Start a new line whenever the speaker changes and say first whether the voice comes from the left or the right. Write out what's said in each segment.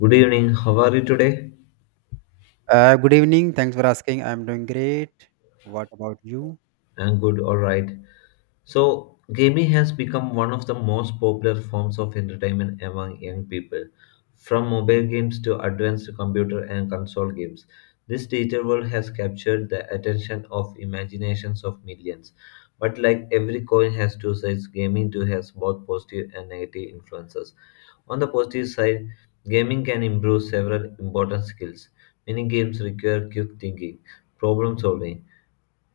left: Good evening. How are you today?
right: Good evening. Thanks for asking. I'm doing great. What about you?
left: I'm good. All right. So, gaming has become one of the most popular forms of entertainment among young people. From mobile games to advanced computer and console games, this digital world has captured the attention of imaginations of millions. But like every coin has two sides, gaming too has both positive and negative influences. On the positive side, gaming can improve several important skills. Many games require quick thinking, problem solving,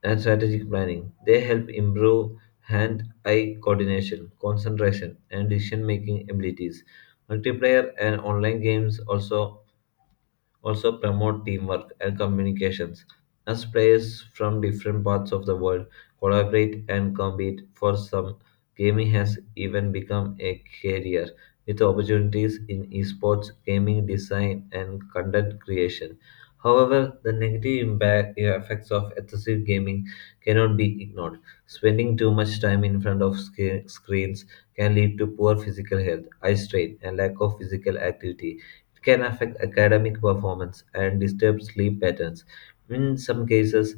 left: and strategic planning. They help improve hand eye coordination, concentration, and decision making abilities. Multiplayer and online games also promote teamwork and communications as players from different parts of the world collaborate and compete. For some, gaming has even become a career with opportunities in esports, gaming design, and content creation. However, the negative impact effects of excessive gaming cannot be ignored. Spending too much time in front of screens can lead to poor physical health, eye strain, and lack of physical activity. It can affect academic performance and disturb sleep patterns. In some cases,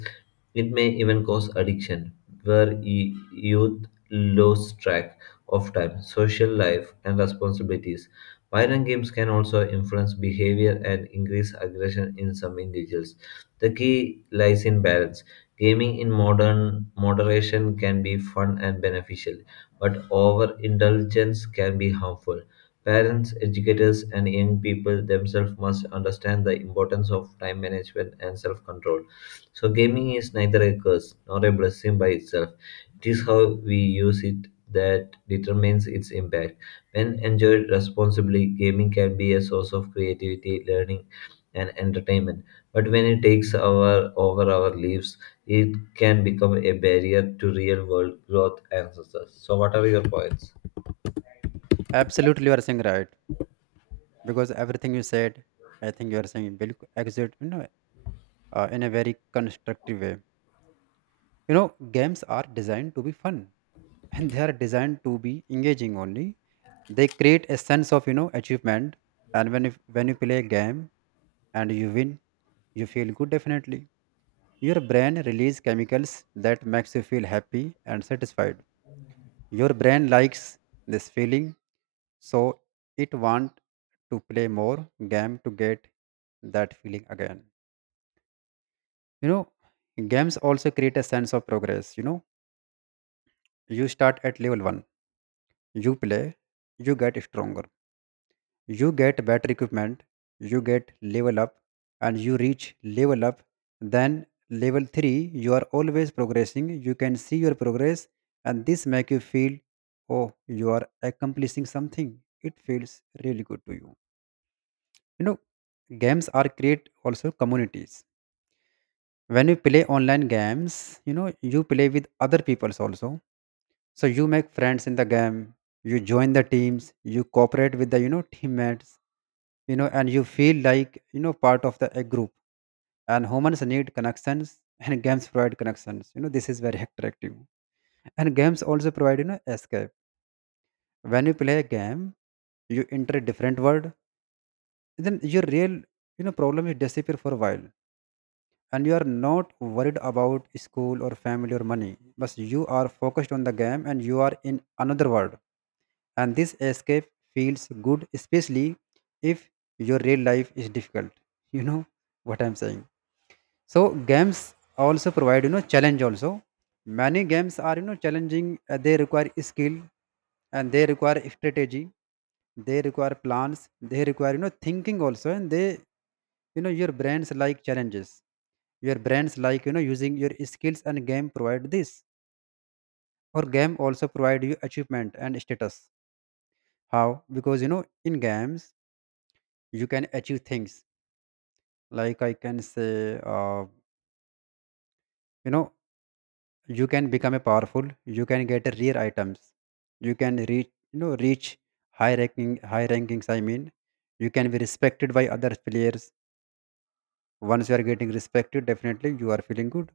left: it may even cause addiction, where youth lose track of time, social life, and responsibilities. Violent games can also influence behavior and increase aggression in some individuals. The key lies in balance. Gaming in modern moderation can be fun and beneficial, but overindulgence can be harmful. Parents, educators, and young people themselves must understand the importance of time management and self control. So, gaming is neither a curse nor a blessing by itself. It is how we use it that determines its impact. When enjoyed responsibly, gaming can be a source of creativity, learning, and entertainment. But when it takes over our lives, it can become a barrier to real world growth and success. So, what are your points?
right: Absolutely, you are saying right because everything you said, I think you are saying will exit, in a very constructive way. You know, games are designed to be fun, and they are designed to be engaging only. They create a sense of you know achievement, and when you play a game and you win, you feel good definitely. Your brain release chemicals that makes you feel happy and satisfied. Your brain likes this feeling, so it wants to play more game to get that feeling again. You know, games also create a sense of progress. You know, you start at level one, you play, you get stronger, you get better equipment, you get level up, and you reach level up, then level 3. You are always progressing, you can see your progress, and this make you feel oh you are accomplishing something. It feels really good to you, you know. Games are create also communities. When you play online games, you know, you play with other peoples also, so you make friends in the game, you join the teams, you cooperate with the you know teammates, you know, and you feel like you know part of the a group, and humans need connections and games provide connections, you know, this is very attractive. And games also provide you know escape. When you play a game, you enter a different world, then your real you know problem will disappear for a while, and you are not worried about school or family or money, but you are focused on the game and you are in another world, and this escape feels good, especially if your real life is difficult, you know what I'm saying. So games also provide you know challenge also. Many games are you know challenging. They require skill and they require strategy. They require plans. They require you know thinking also, and they you know your brains like challenges. Your brains like you know using your skills and game provide this. Or game also provide you achievement and status. How? Because you know in games you can achieve things, like I can say you know you can become a powerful, you can get rare items, you can reach you know reach high ranking, high rankings I mean, you can be respected by other players. Once you are getting respected, definitely you are feeling good.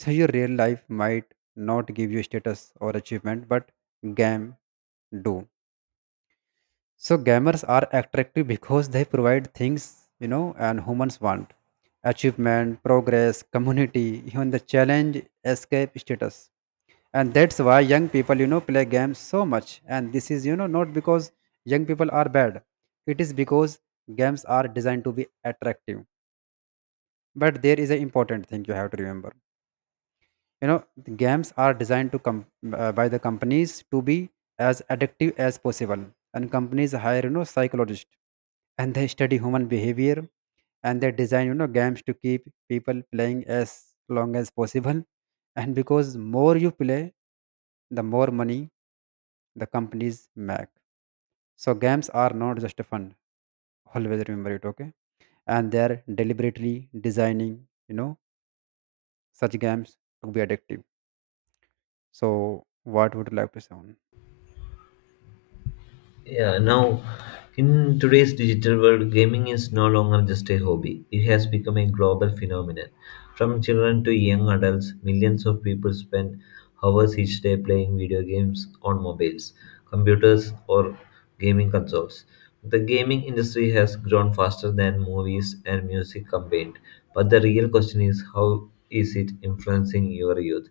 right: So your real life might not give you status or achievement, but game do. So gamers are attractive because they provide things, you know, and humans want achievement, progress, community, even the challenge, escape, status. And that's why young people you know play games so much, and this is you know not because young people are bad, it is because games are designed to be attractive. But there is an important thing you have to remember. You know the games are designed to come by the companies to be as addictive as possible, and companies hire you know psychologists and they study human behavior, and they design you know games to keep people playing as long as possible, and because more you play, the more money the companies make. So games are not just fun. Always remember it, okay? And they are deliberately designing, you know, such games to be addictive. So what would you like to say on?
left: Yeah, now, in today's digital world, gaming is no longer just a hobby. It has become a global phenomenon. From children to young adults, millions of people spend hours each day playing video games on mobiles, computers, or gaming consoles. The gaming industry has grown faster than movies and music combined, but the real question is, how is it influencing your youth?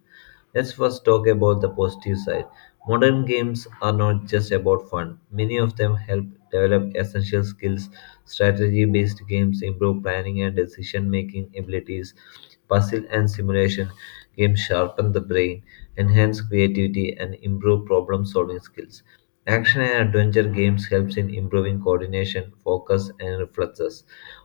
left: Let's first talk about the positive side. Modern games are not just about fun. Many of them help develop essential skills. Strategy based games improve planning and decision making abilities. Puzzle and simulation games sharpen the brain, enhance creativity, and improve problem solving skills. Action and adventure games helps in improving coordination, focus, and reflexes.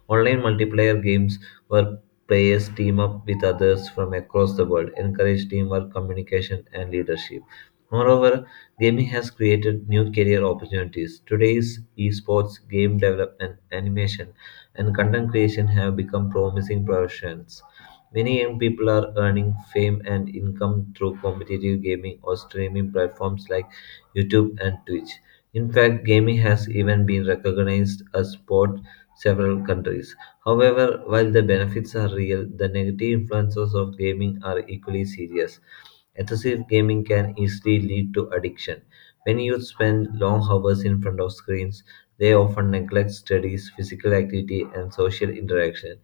left: Online multiplayer games, where players team up with others from across the world, encourage teamwork, communication, and leadership. Moreover, gaming has created new career opportunities. Today's esports, game development, animation, and content creation have become promising professions. Many young people are earning fame and income through competitive gaming or streaming platforms like YouTube and Twitch. In fact, gaming has even been recognized as sport several countries. However, while the benefits are real, the negative influences of gaming are equally serious. Excessive gaming can easily lead to addiction. When youth spend long hours in front of screens, they often neglect studies, physical activity, and social interaction.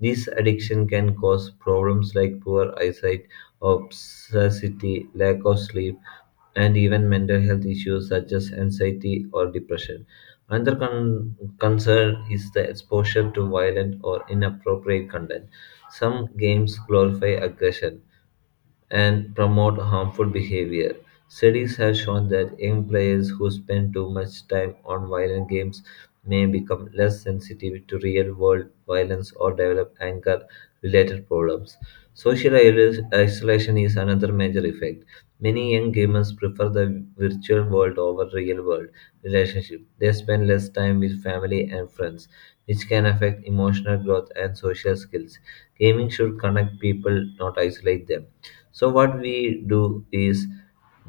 left: This addiction can cause problems like poor eyesight, obesity, lack of sleep, and even mental health issues such as anxiety or depression. Another concern is the exposure to violent or inappropriate content. Some games glorify aggression and promote harmful behavior. Studies have shown that young players who spend too much time on violent games may become less sensitive to real world violence or develop anger related problems. Social isolation is another major effect. Many young gamers prefer the virtual world over real world relationship. They spend less time with family and friends, which can affect emotional growth and social skills. Gaming should connect people, not isolate them. So, what we do is,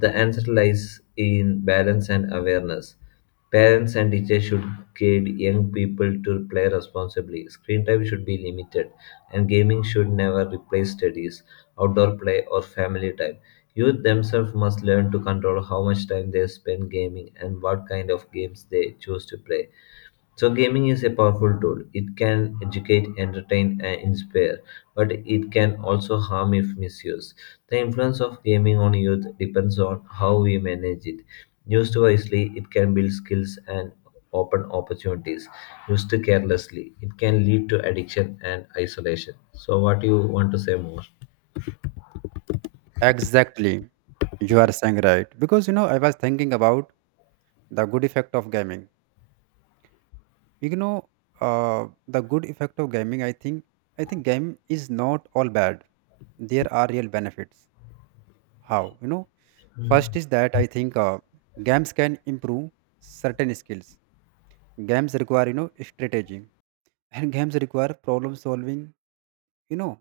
left: the answer lies in balance and awareness. Parents and teachers should guide young people to play responsibly. Screen time should be limited, and gaming should never replace studies, outdoor play, or family time. Youth themselves must learn to control how much time they spend gaming and what kind of games they choose to play. So, gaming is a powerful tool. It can educate, entertain, and inspire, but it can also harm if misused. The influence of gaming on youth depends on how we manage it. Used wisely, it can build skills and open opportunities. Used carelessly, it can lead to addiction and isolation. So, what do you want to say more?
right: Exactly. You are saying right. Because you know, I was thinking about the good effect of gaming. You know, the good effect of gaming, I think game is not all bad. There are real benefits. How? You know, first is that I think games can improve certain skills. Games require, you know, strategy, and games require problem solving. You know,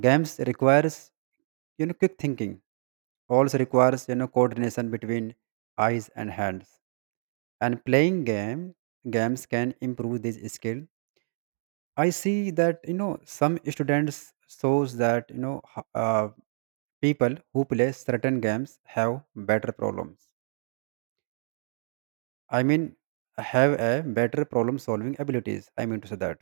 right: games requires, you know, quick thinking. Also requires, you know, coordination between eyes and hands. And playing games can improve this skill. I see that, you know, some students shows that, you know, people who play certain games have better problems. I mean, have a better problem solving abilities, I mean to say that,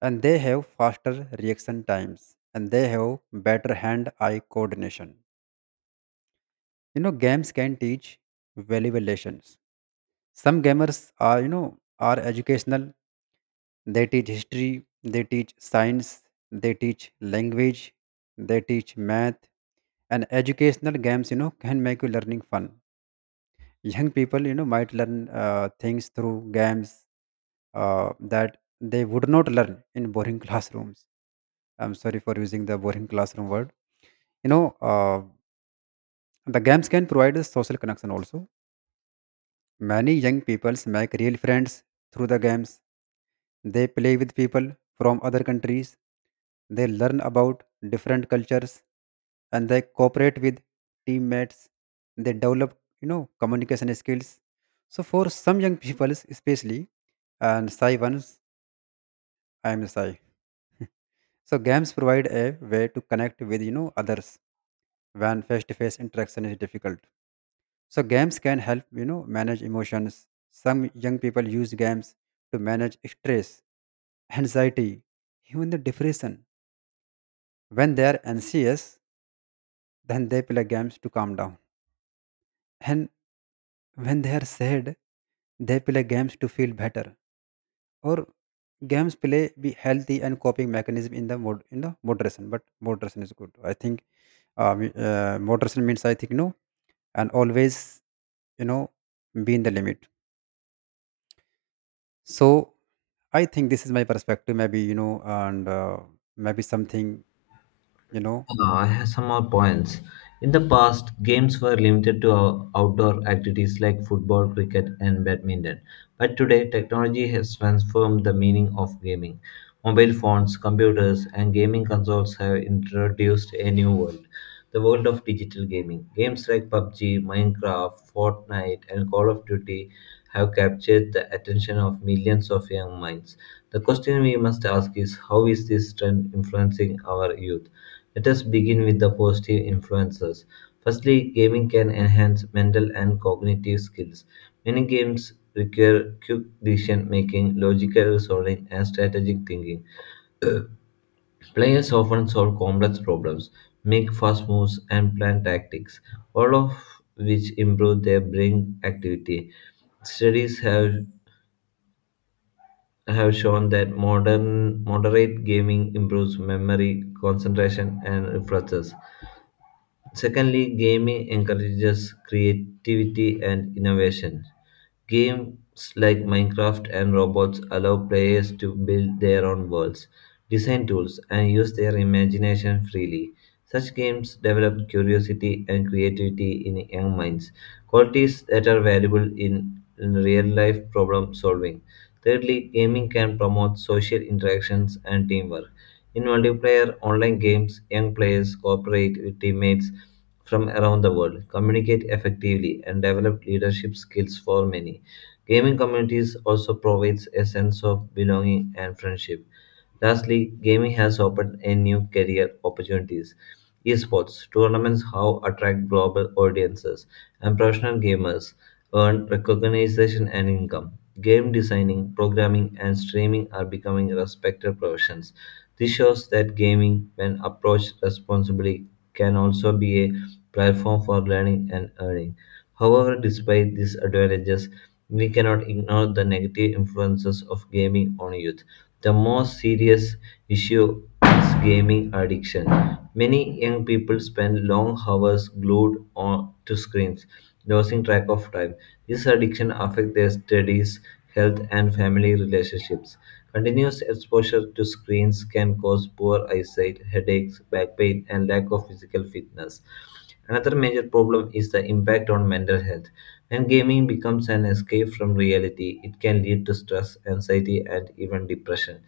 right: and they have faster reaction times, and they have better hand eye coordination. You know games can teach valuable lessons. Some gamers are you know are educational. They teach history, they teach science, they teach language, they teach math. And educational games you know can make you learning fun. Young people you know might learn things through games that they would not learn in boring classrooms. I'm sorry for using the boring classroom word. You know, the games can provide a social connection also. Many young peoples make real friends through the games. They play with people from other countries. They learn about different cultures, and they cooperate with teammates. They develop, you know, communication skills. So for some young peoples, especially, and shy ones, I am shy. So games provide a way to connect with, you know, others when face-to-face interaction is difficult. So games can help, you know, manage emotions. Some young people use games to manage stress, anxiety, even the depression. When they are anxious, then they play games to calm down. And when they are sad, they play games to feel better. Or games play be healthy and coping mechanism in the moderation. But moderation is good. I think moderation means I think no, and always you know be in the limit. So I think this is my perspective, maybe, you know, and maybe something, you know,
left: I have some more points. In the past, games were limited to outdoor activities like football, cricket, and badminton. But today, technology has transformed the meaning of gaming. Mobile phones, computers, and gaming consoles have introduced a new world, the world of digital gaming. Games like PUBG, Minecraft, Fortnite, and Call of Duty have captured the attention of millions of young minds. The question we must ask is, how is this trend influencing our youth? Let us begin with the positive influences. Firstly, gaming can enhance mental and cognitive skills. Many games require quick decision making, logical reasoning, and strategic thinking. Players often solve complex problems, make fast moves, and plan tactics, all of which improve their brain activity. Studies have shown that modern moderate gaming improves memory, concentration, and reflexes. Secondly, gaming encourages creativity and innovation. Games like Minecraft and Robots allow players to build their own worlds, design tools, and use their imagination freely. Such games develop curiosity and creativity in young minds, qualities that are valuable in real life problem solving. Thirdly, gaming can promote social interactions and teamwork. In multiplayer online games, young players cooperate with teammates from around the world, communicate effectively, and develop leadership skills for many. Gaming communities also provides a sense of belonging and friendship. Lastly, gaming has opened a new career opportunities. Esports tournaments how attract global audiences, and professional gamers earn recognition and income. Game designing, programming, and streaming are becoming respected professions. This shows that gaming, when approached responsibly, can also be a platform for learning and earning. However, despite these advantages, we cannot ignore the negative influences of gaming on youth. The most serious issue is gaming addiction. Many young people spend long hours glued on to screens, losing track of time. This addiction affects their studies, health, and family relationships. Continuous exposure to screens can cause poor eyesight, headaches, back pain, and lack of physical fitness. Another major problem is the impact on mental health. When gaming becomes an escape from reality, it can lead to stress, anxiety, and even depression.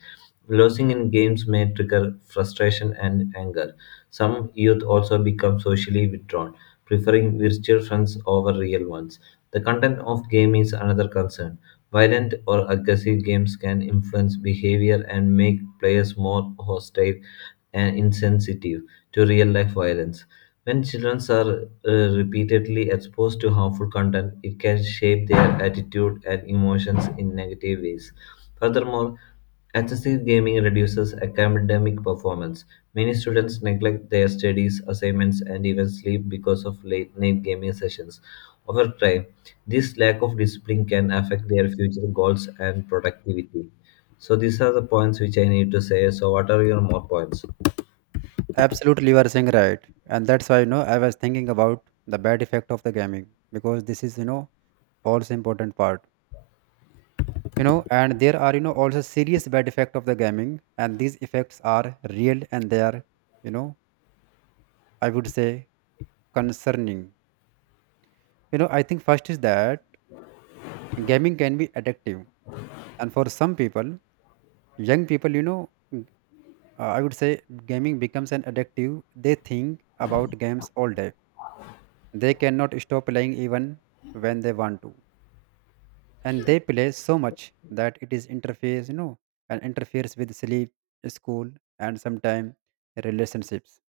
left: Losing in games may trigger frustration and anger. Some youth also become socially withdrawn, preferring virtual friends over real ones. The content of game is another concern. Violent or aggressive games can influence behavior and make players more hostile and insensitive to real life violence. When children are repeatedly exposed to harmful content, it can shape their attitude and emotions in negative ways. Furthermore, excessive gaming reduces academic performance. Many students neglect their studies, assignments, and even sleep because of late night gaming sessions. Over time, this lack of discipline can affect their future goals and productivity. So, these are the points which I need to say. So, what are your more points?
right: absolutely you are saying right. And that's why, you know, I was thinking about the bad effect of the gaming, because this is, you know, also important part, you know, and there are, you know, also serious bad effect of the gaming, and these effects are real, and they are, you know, I would say, concerning. You know, I think first is that gaming can be addictive. And for some people, young people, you know, I would say gaming becomes an addictive. They think about games all day. They cannot stop playing even when they want to. And they play so much that it is interferes, you know, and interferes with sleep, school, and sometimes relationships.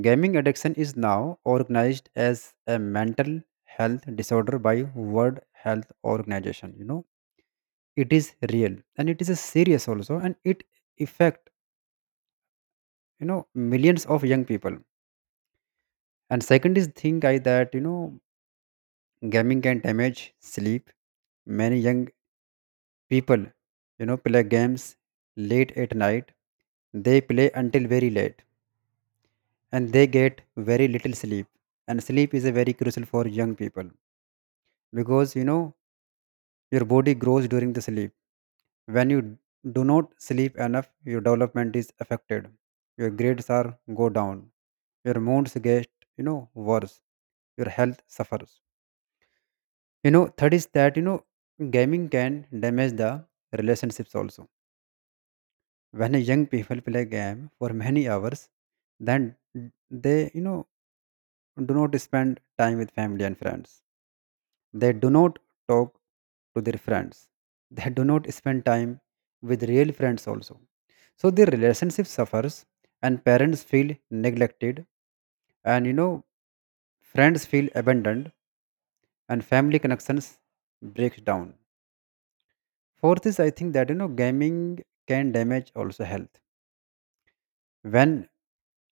right: Gaming addiction is now organized as a mental health disorder by World Health Organization. You know, it is real and it is a serious also, and it affect you know millions of young people. And second is thing I that you know gaming can damage sleep. Many young people you know play games late at night. They play until very late, and they get very little sleep. And sleep is a very crucial for young people, because you know your body grows during the sleep. When you do not sleep enough, your development is affected, your grades are go down, your moods get you know worse, your health suffers. You know, third is that, you know, gaming can damage the relationships also. When young people play game for many hours, then they, you know, do not spend time with family and friends. They do not talk to their friends. They do not spend time with real friends also. So their relationship suffers, and parents feel neglected, and you know friends feel abandoned, and family connections breaks down. Fourth is I think that you know gaming can damage also health. When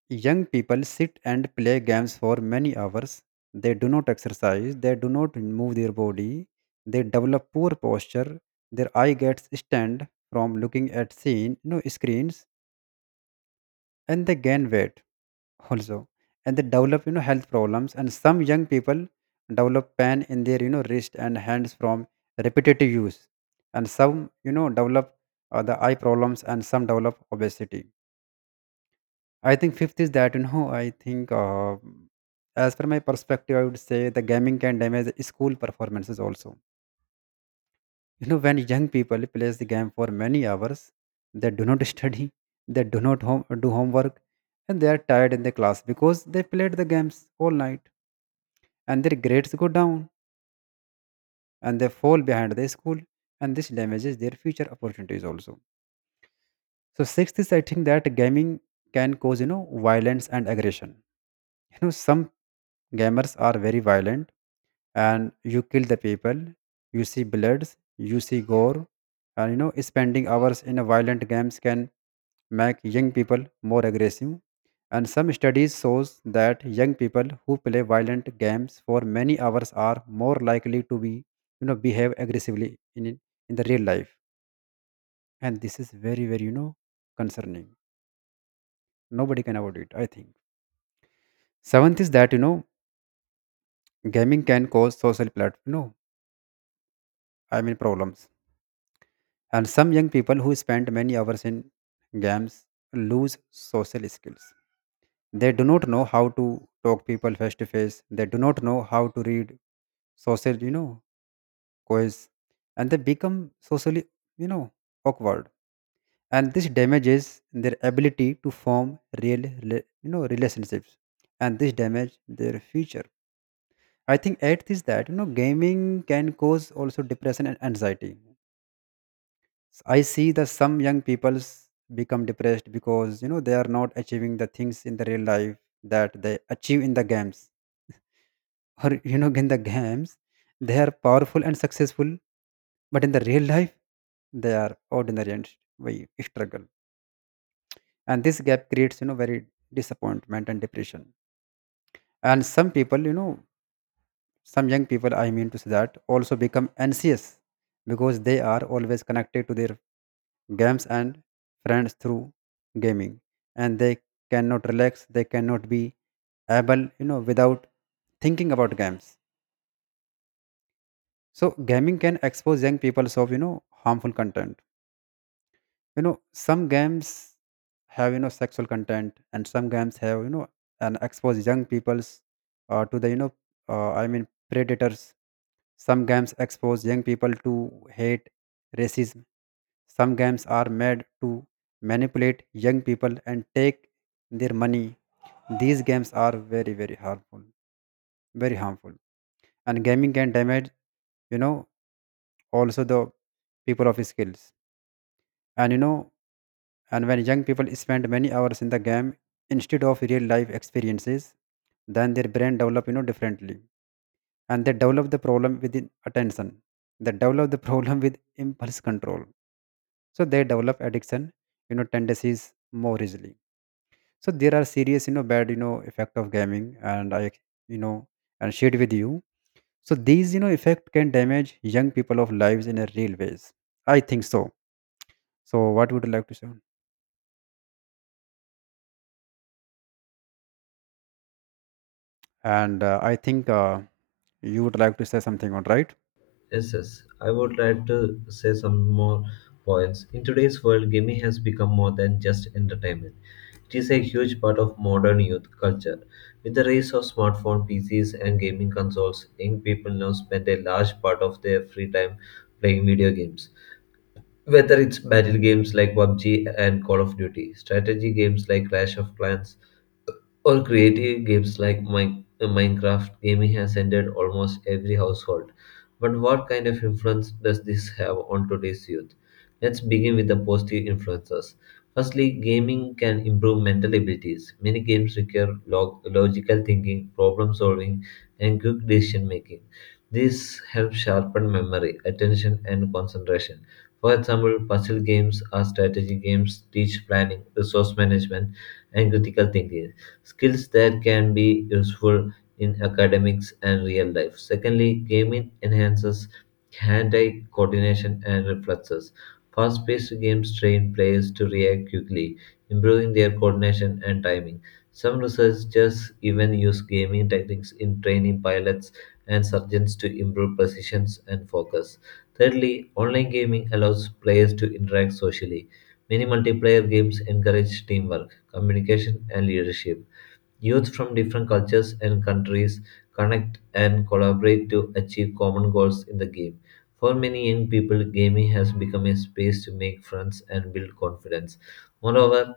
right: young people sit and play games for many hours, they do not exercise, they do not move their body, they develop poor posture, their eye gets stunned from looking at screens, and they gain weight also. And they develop you know health problems. And some young people develop pain in their you know wrist and hands from repetitive use, and some you know develop the eye problems, and some develop obesity. I think fifth is that you know I think as per my perspective I would say the gaming can damage school performances also. You know when young people plays the game for many hours, they do not study, they do not home, do homework, and they are tired in the class because they played the games all night, and their grades go down, and they fall behind the school, and this damages their future opportunities also. So sixth is I think that gaming can cause you know violence and aggression. You know some gamers are very violent, and you kill the people, you see bloods, you see gore, and you know spending hours in a violent games can make young people more aggressive. And some studies shows that young people who play violent games for many hours are more likely to be you know behave aggressively in the real life, and this is very very you know concerning. Nobody can avoid it I think. Seventh is that you know gaming can cause social plat you know I mean problems. And some young people who spend many hours in games lose social skills. They do not know how to talk people face to face. They do not know how to read social, you know, quiz, and they become socially, you know, awkward. And this damages their ability to form real, you know, relationships. And this damage their future. I think eighth is that you know gaming can cause also depression and anxiety. I see that some young people become depressed because you know they are not achieving the things in the real life that they achieve in the games. Or you know, in the games, they are powerful and successful, but in the real life, they are ordinary and we struggle. And this gap creates you know very disappointment and depression. And some people, you know, some young people, I mean to say that, also become anxious because they are always connected to their games and friends through gaming, and they cannot relax, they cannot be able you know without thinking about games. So gaming can expose young people of you know harmful content. You know some games have you know sexual content, and some games have you know and expose young peoples to the you know I mean predators. Some games expose young people to hate, racism. Some games are made to manipulate young people and take their money. These games are very very harmful, very harmful. And gaming can damage you know also the people of skills, and you know, and when young people spend many hours in the game instead of real life experiences, then their brain develop you know differently, and they develop the problem with the attention. They develop the problem with impulse control. So they develop addiction, you know, tendencies more easily. So there are serious, you know, bad, you know, effect of gaming, and I, you know, and shared with you. So these, you know, effect can damage young people of lives in a real ways. I think so. So what would you like to say? And I think you would like to say something on right.
left: Yes, yes. I would like to say some more points. In today's world, gaming has become more than just entertainment. It is a huge part of modern youth culture. With the rise of smartphone, PCs, and gaming consoles, young people now spend a large part of their free time playing video games. Whether it's battle games like PUBG and Call of Duty, strategy games like Clash of Clans, or creative games like Minecraft, gaming has entered almost every household. But what kind of influence does this have on today's youth? Let's begin with the positive influences. Firstly, gaming can improve mental abilities. Many games require logical thinking, problem solving, and quick decision making. This helps sharpen memory, attention, and concentration. For example, puzzle games or strategy games teach planning, resource management, and critical thinking skills that can be useful in academics and real life. Secondly, gaming enhances hand-eye coordination and reflexes. Fast-paced games train players to react quickly, improving their coordination and timing. Some researchers even use gaming techniques in training pilots and surgeons to improve precision and focus. Thirdly, online gaming allows players to interact socially. Many multiplayer games encourage teamwork, communication, and leadership. Youth from different cultures and countries connect and collaborate to achieve common goals in the game. For many young people, gaming has become a space to make friends and build confidence. Moreover,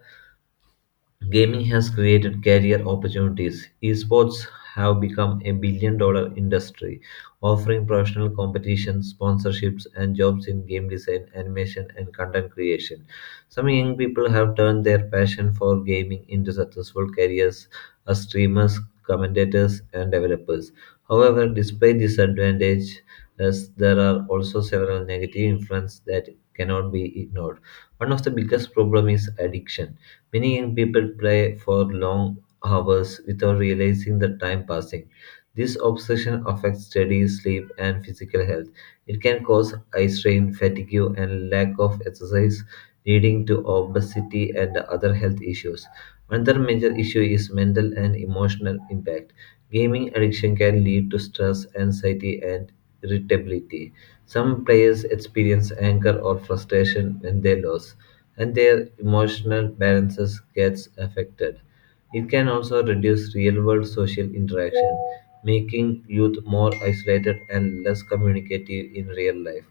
left: gaming has created career opportunities. Esports have become a billion dollar industry, offering professional competitions, sponsorships, and jobs in game design, animation, and content creation. Some young people have turned their passion for gaming into successful careers as streamers, commentators, and developers. However, despite disadvantages, there are also several negative influences that cannot be ignored. One of the biggest problems is addiction. Many young people play for long hours without realizing the time passing. This obsession affects study, sleep, and physical health. It can cause eye strain, fatigue, and lack of exercise, leading to obesity and other health issues. Another major issue is mental and emotional impact. Gaming addiction can lead to stress, anxiety, and irritability. Some players experience anger or frustration when they lose and their emotional balances gets affected. It can also reduce real-world social interaction, making youth more isolated and less communicative in real life.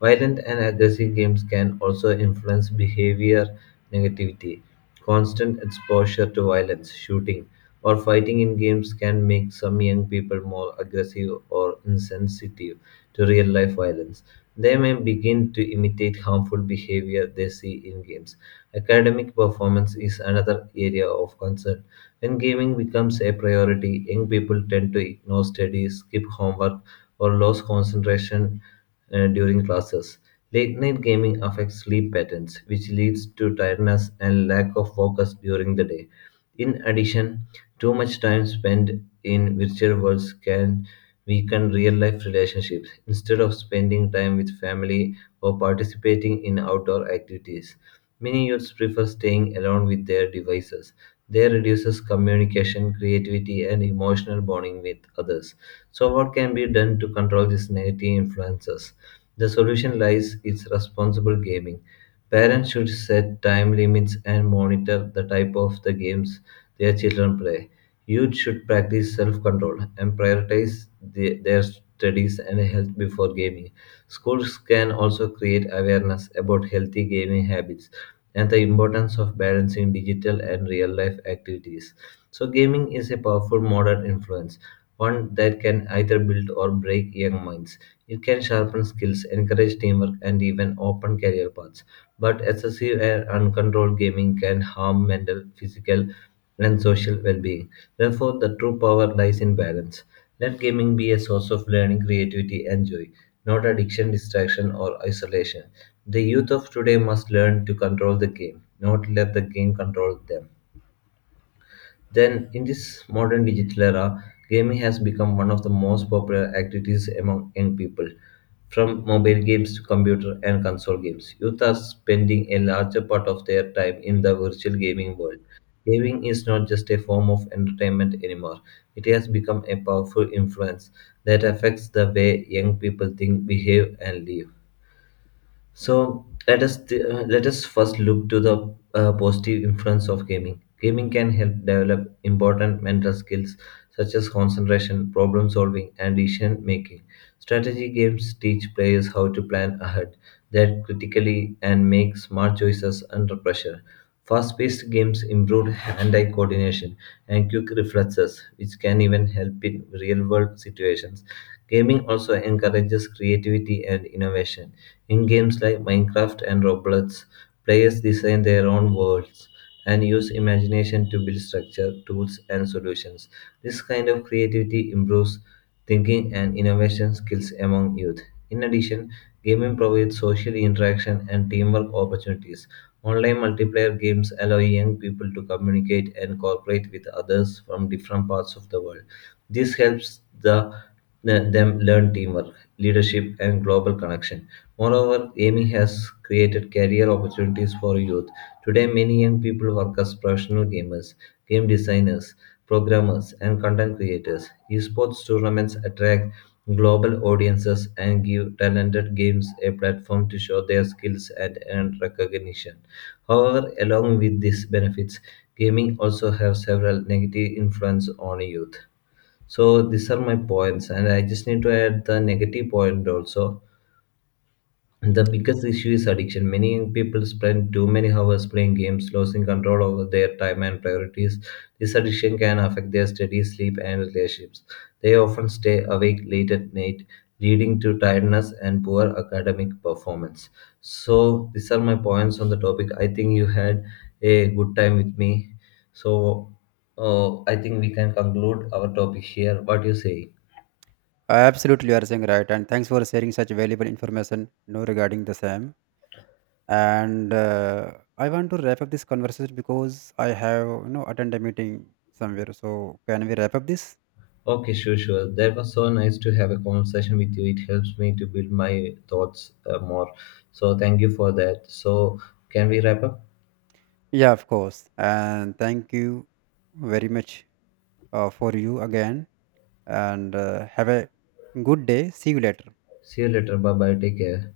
left: Violent and aggressive games can also influence behavior negativity. Constant exposure to violence, shooting, or fighting in games can make some young people more aggressive or insensitive to real life violence. They may begin to imitate harmful behavior they see in games. Academic performance is another area of concern. When gaming becomes a priority, young people tend to ignore studies, skip homework, or lose concentration during classes. Late night gaming affects sleep patterns, which leads to tiredness and lack of focus during the day. In addition, too much time spent in virtual worlds can weaken real life relationships. Instead of spending time with family or participating in outdoor activities, many youths prefer staying alone with their devices. They reduces communication, creativity, and emotional bonding with others. So, what can be done to control these negative influences? The solution lies in responsible gaming. Parents should set time limits and monitor the type of the games their children play. Youth should practice self control and prioritize their studies and health before gaming. Schools can also create awareness about healthy gaming habits and the importance of balancing digital and real life activities. So, gaming is a powerful modern influence, one that can either build or break young minds. It can sharpen skills, encourage teamwork, and even open career paths, but excessive and uncontrolled gaming can harm mental, physical, and social well being. Therefore, the true power lies in balance. Let gaming be a source of learning, creativity, and joy, not addiction, distraction, or isolation. The youth of today must learn to control the game, not let the game control them. Then, in this modern digital era, gaming has become one of the most popular activities among young people. From mobile games to computer and console games, youth are spending a larger part of their time in the virtual gaming world. Gaming is not just a form of entertainment anymore, it has become a powerful influence that affects the way young people think, behave, and live. So let us first look to the positive influence of gaming. Gaming can help develop important mental skills such as concentration, problem solving, and decision making. Strategy games teach players how to plan ahead, that critically, and make smart choices under pressure. Fast-paced games improve hand-eye coordination and quick reflexes, which can even help in real-world situations. Gaming also encourages creativity and innovation in games like Minecraft and Roblox, players design their own worlds and use imagination to build structure, tools, and solutions. This kind of creativity improves thinking and innovation skills among youth. In addition, gaming provides social interaction and teamwork opportunities. Online multiplayer games allow young people to communicate and cooperate with others from different parts of the world. This helps them learn teamwork, leadership, and global connection. Moreover, AMI has created career opportunities for youth. Today, many young people work as professional gamers, game designers, programmers, and content creators. Esports tournaments attract global audiences and give talented games a platform to show their skills and earn recognition. However, along with these benefits, gaming also has several negative influence on youth. So these are my points, and I just need to add the negative point also. The biggest issue is addiction. Many young people spend too many hours playing games, losing control over their time and priorities. This addiction can affect their study, sleep, and relationships. They often stay awake late at night, leading to tiredness and poor academic performance. So these are my points on the topic. I think you had a good time with me. So I think we can conclude our topic here. What do you say?
right: Absolutely you are saying right, and thanks for sharing such valuable information you know, regarding the same. And I want to wrap up this conversation because I have you know attend a meeting somewhere, so can we wrap up this?
left: Okay, sure, sure. That was so nice to have a conversation with you. It helps me to build my thoughts more. So, thank you for that. So, can we wrap up?
right: Yeah, of course, and thank you very much for you again. And have a good day, see you later.
left: See you later. Bye bye. Take care.